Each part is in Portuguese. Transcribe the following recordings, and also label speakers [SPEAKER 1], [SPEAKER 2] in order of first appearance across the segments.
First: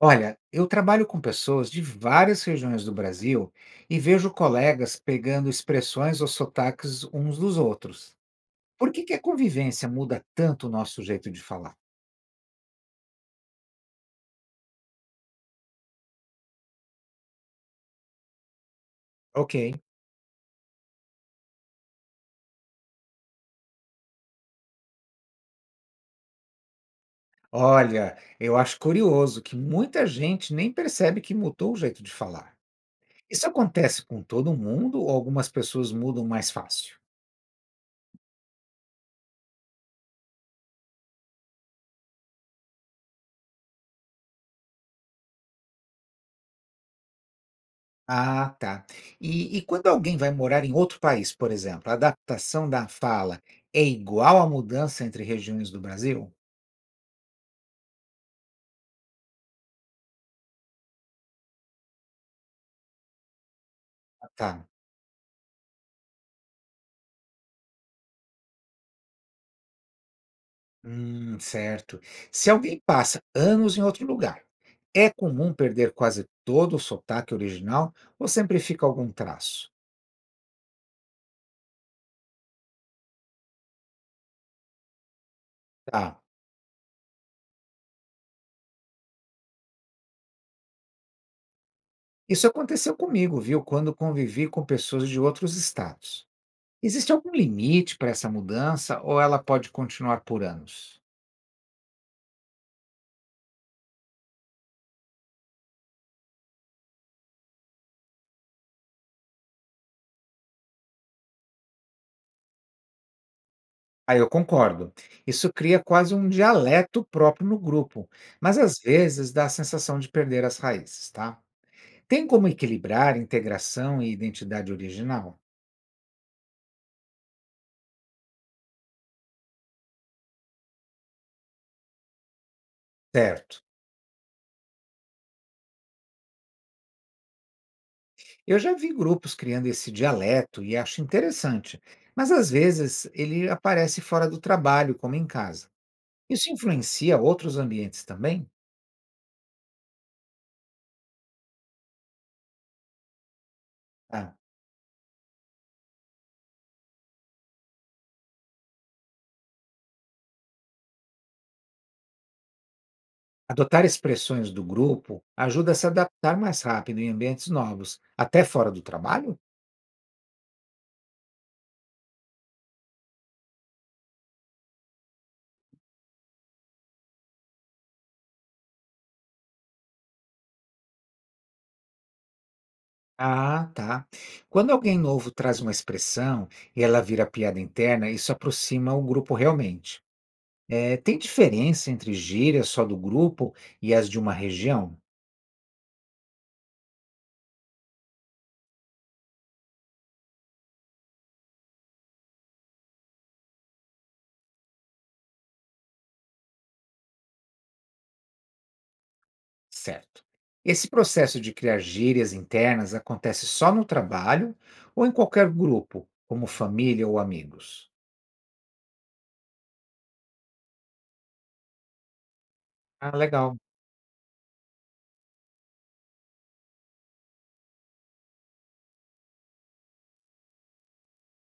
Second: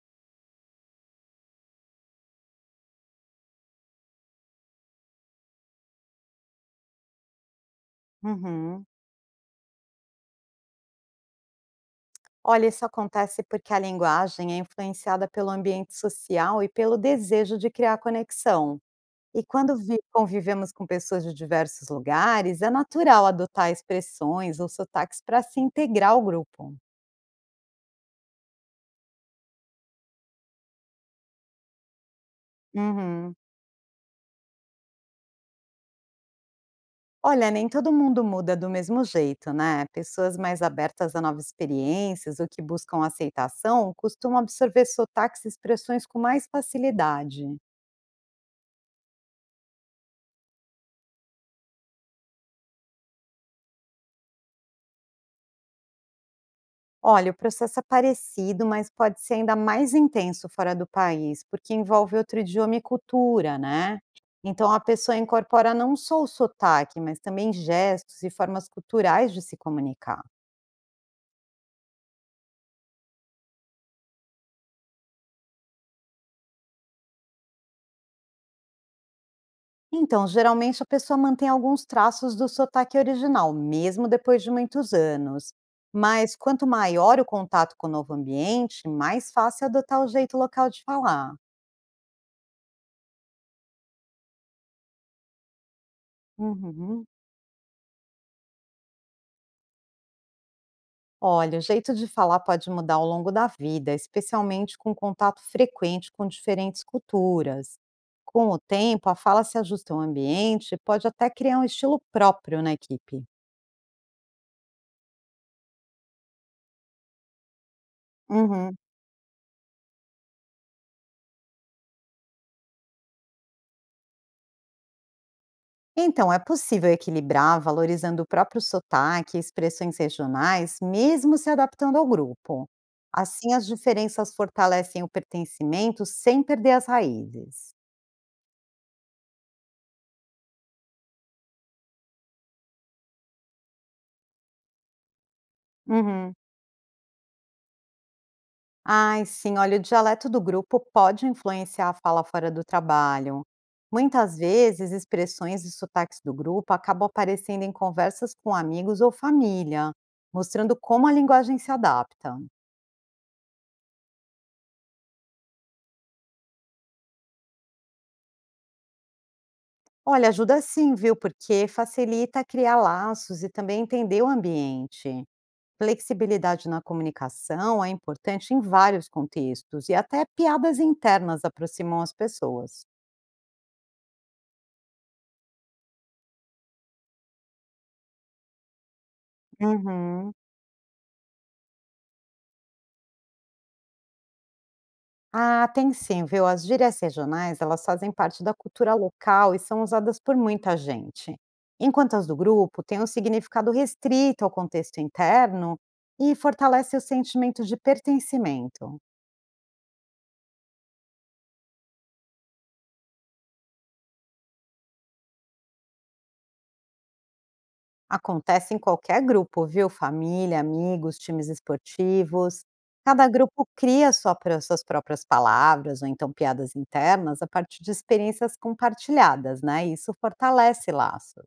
[SPEAKER 1] Olha, eu trabalho com pessoas de várias regiões do Brasil e vejo colegas pegando expressões ou sotaques uns dos outros.
[SPEAKER 2] Uhum.
[SPEAKER 1] Por que que a convivência muda tanto o nosso jeito de falar?
[SPEAKER 2] Olha, isso acontece porque a linguagem é influenciada pelo ambiente social e pelo desejo de criar conexão. E
[SPEAKER 1] Ok.
[SPEAKER 2] quando convivemos com pessoas de diversos lugares, é natural adotar expressões ou sotaques para se integrar ao grupo.
[SPEAKER 1] Olha, eu acho curioso que muita gente nem percebe que mudou o jeito de falar.
[SPEAKER 2] Uhum.
[SPEAKER 1] Isso acontece com todo mundo ou algumas pessoas mudam mais fácil?
[SPEAKER 2] Olha, nem todo mundo muda do mesmo jeito, né? Pessoas mais abertas a novas experiências ou que buscam aceitação costumam absorver sotaques e expressões com mais facilidade.
[SPEAKER 1] Ah, tá. E quando alguém vai morar em outro país, por exemplo, a adaptação da fala é igual à mudança entre regiões do Brasil?
[SPEAKER 2] Olha, o processo é parecido, mas pode ser ainda mais intenso fora do país, porque envolve outro idioma e cultura, né?
[SPEAKER 1] Tá.
[SPEAKER 2] Então a pessoa incorpora não só o sotaque, mas também gestos e formas culturais de se comunicar.
[SPEAKER 1] Certo. Se alguém passa anos em outro lugar, é comum perder quase todo o sotaque original ou sempre fica algum traço?
[SPEAKER 2] Então, geralmente a pessoa mantém alguns traços do sotaque original, mesmo depois de muitos anos.
[SPEAKER 1] Tá.
[SPEAKER 2] Mas quanto maior o contato com o novo ambiente, mais fácil é adotar o jeito local de falar.
[SPEAKER 1] Isso aconteceu comigo, viu, quando convivi com pessoas de outros estados.
[SPEAKER 2] Uhum.
[SPEAKER 1] Existe algum limite para essa mudança ou ela pode continuar por anos?
[SPEAKER 2] Olha, o jeito de falar pode mudar ao longo da vida, especialmente com contato frequente com diferentes culturas. Com o tempo, a fala se ajusta ao ambiente e pode até criar um estilo próprio na equipe.
[SPEAKER 1] Ah, eu concordo. Isso cria quase um dialeto próprio no grupo, mas
[SPEAKER 2] Uhum.
[SPEAKER 1] às vezes dá a sensação de perder as raízes, tá? Tem como equilibrar integração e identidade original?
[SPEAKER 2] Então, é possível equilibrar valorizando o próprio sotaque e expressões regionais, mesmo se adaptando ao grupo. Assim,
[SPEAKER 1] Certo.
[SPEAKER 2] as diferenças fortalecem o pertencimento sem perder as raízes.
[SPEAKER 1] Eu já vi grupos criando esse dialeto e acho interessante, mas às vezes ele aparece fora do trabalho, como em casa.
[SPEAKER 2] Uhum.
[SPEAKER 1] Isso influencia outros ambientes também?
[SPEAKER 2] Ai, sim, olha, o dialeto do grupo pode influenciar a fala fora do trabalho.
[SPEAKER 1] Ah.
[SPEAKER 2] Muitas vezes, expressões e sotaques do grupo acabam aparecendo em conversas com amigos ou família, mostrando como a linguagem se adapta.
[SPEAKER 1] Adotar expressões do grupo ajuda a se adaptar mais rápido em ambientes novos, até fora do trabalho?
[SPEAKER 2] Olha, ajuda sim, viu? Porque facilita criar laços e também entender o ambiente. Flexibilidade na comunicação é importante em vários contextos, e até piadas internas aproximam as pessoas.
[SPEAKER 1] Ah, tá. Quando alguém novo traz uma expressão e ela vira piada interna, isso aproxima o grupo realmente.
[SPEAKER 2] Uhum.
[SPEAKER 1] Tem diferença entre gírias só do grupo e as de uma região?
[SPEAKER 2] Ah, tem sim, viu? As gírias regionais, elas fazem parte da cultura local e são usadas por muita gente. Enquanto as do grupo têm um significado restrito ao contexto interno e fortalece o sentimento de pertencimento.
[SPEAKER 1] Certo. Esse processo de criar gírias internas acontece só no trabalho ou em qualquer grupo, como família ou amigos?
[SPEAKER 2] Acontece em qualquer grupo, viu? Família, amigos, times esportivos.
[SPEAKER 1] Ah,
[SPEAKER 2] Cada
[SPEAKER 1] legal.
[SPEAKER 2] grupo cria suas próprias palavras ou então piadas internas a partir de experiências compartilhadas, né? E isso fortalece laços.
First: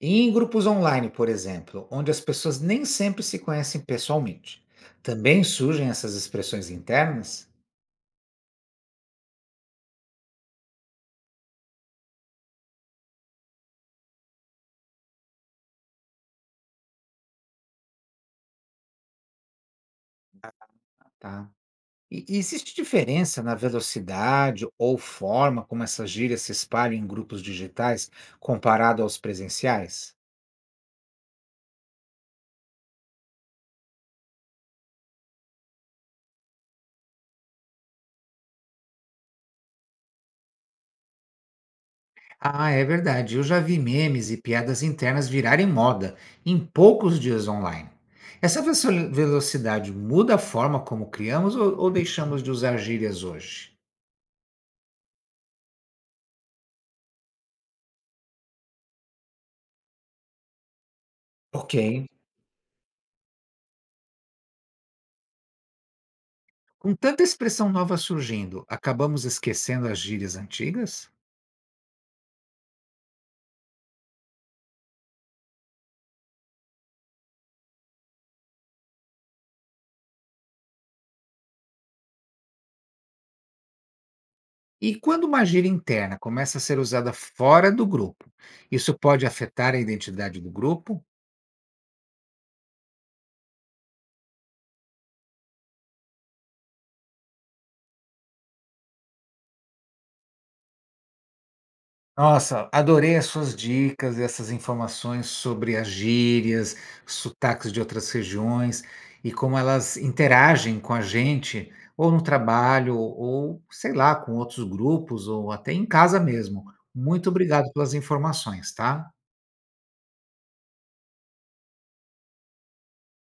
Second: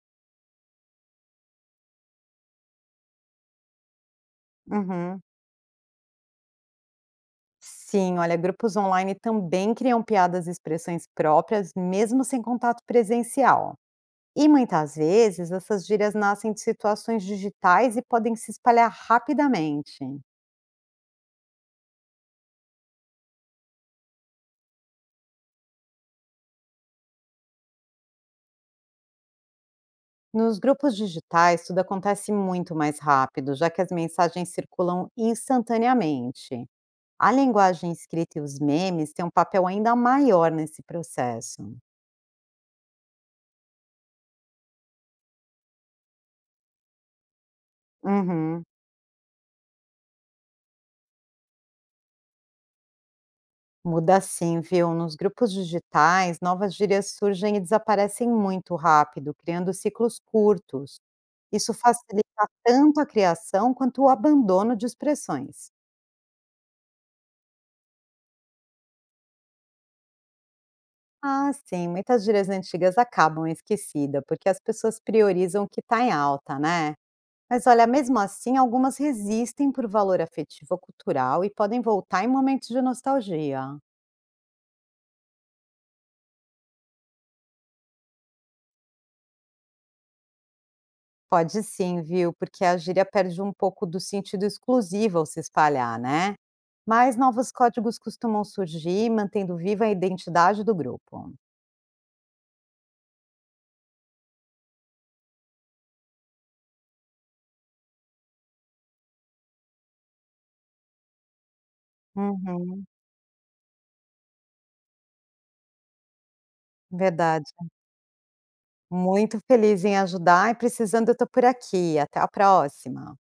[SPEAKER 1] E em grupos online, por exemplo, onde as pessoas nem sempre se conhecem pessoalmente.
[SPEAKER 2] Uhum.
[SPEAKER 1] Também surgem essas expressões internas?
[SPEAKER 2] Sim, olha, grupos online também criam piadas e expressões próprias, mesmo sem contato presencial. E muitas vezes essas gírias nascem de situações digitais e podem se espalhar rapidamente.
[SPEAKER 1] Tá. E existe diferença na velocidade ou forma como essas gírias se espalham em grupos digitais comparado aos presenciais?
[SPEAKER 2] Nos grupos digitais, tudo acontece muito mais rápido, já que as mensagens circulam instantaneamente. A linguagem escrita e os memes têm um papel ainda maior nesse processo.
[SPEAKER 1] Ah, é verdade. Eu já vi memes e piadas internas virarem moda em poucos dias online. Essa
[SPEAKER 2] Uhum.
[SPEAKER 1] velocidade muda a forma como criamos ou deixamos de usar gírias hoje?
[SPEAKER 2] Muda sim, viu? Nos grupos digitais, novas gírias surgem e desaparecem muito rápido, criando ciclos curtos. Isso
[SPEAKER 1] Ok.
[SPEAKER 2] facilita tanto a criação quanto o abandono de expressões.
[SPEAKER 1] Com tanta expressão nova surgindo, acabamos esquecendo as gírias antigas?
[SPEAKER 2] Ah, sim, muitas gírias antigas acabam esquecidas, porque as pessoas priorizam o que está em alta, né? Mas olha, mesmo assim, algumas resistem por valor afetivo ou cultural e podem voltar em momentos de nostalgia.
[SPEAKER 1] E quando uma gíria interna começa a ser usada fora do grupo, isso pode afetar a identidade do grupo?
[SPEAKER 2] Pode sim, viu? Porque a gíria perde um pouco do sentido exclusivo ao se espalhar, né? Mas novos códigos costumam surgir, mantendo viva a identidade do grupo.
[SPEAKER 1] Nossa, adorei as suas dicas, essas informações sobre as gírias, sotaques de outras regiões e como elas interagem com a gente, ou no
[SPEAKER 2] Uhum,
[SPEAKER 1] trabalho, ou sei lá, com outros grupos, ou até em casa mesmo. Muito
[SPEAKER 2] verdade.
[SPEAKER 1] obrigado pelas informações, tá?
[SPEAKER 2] Muito feliz em ajudar e precisando, eu tô por aqui. Até a próxima.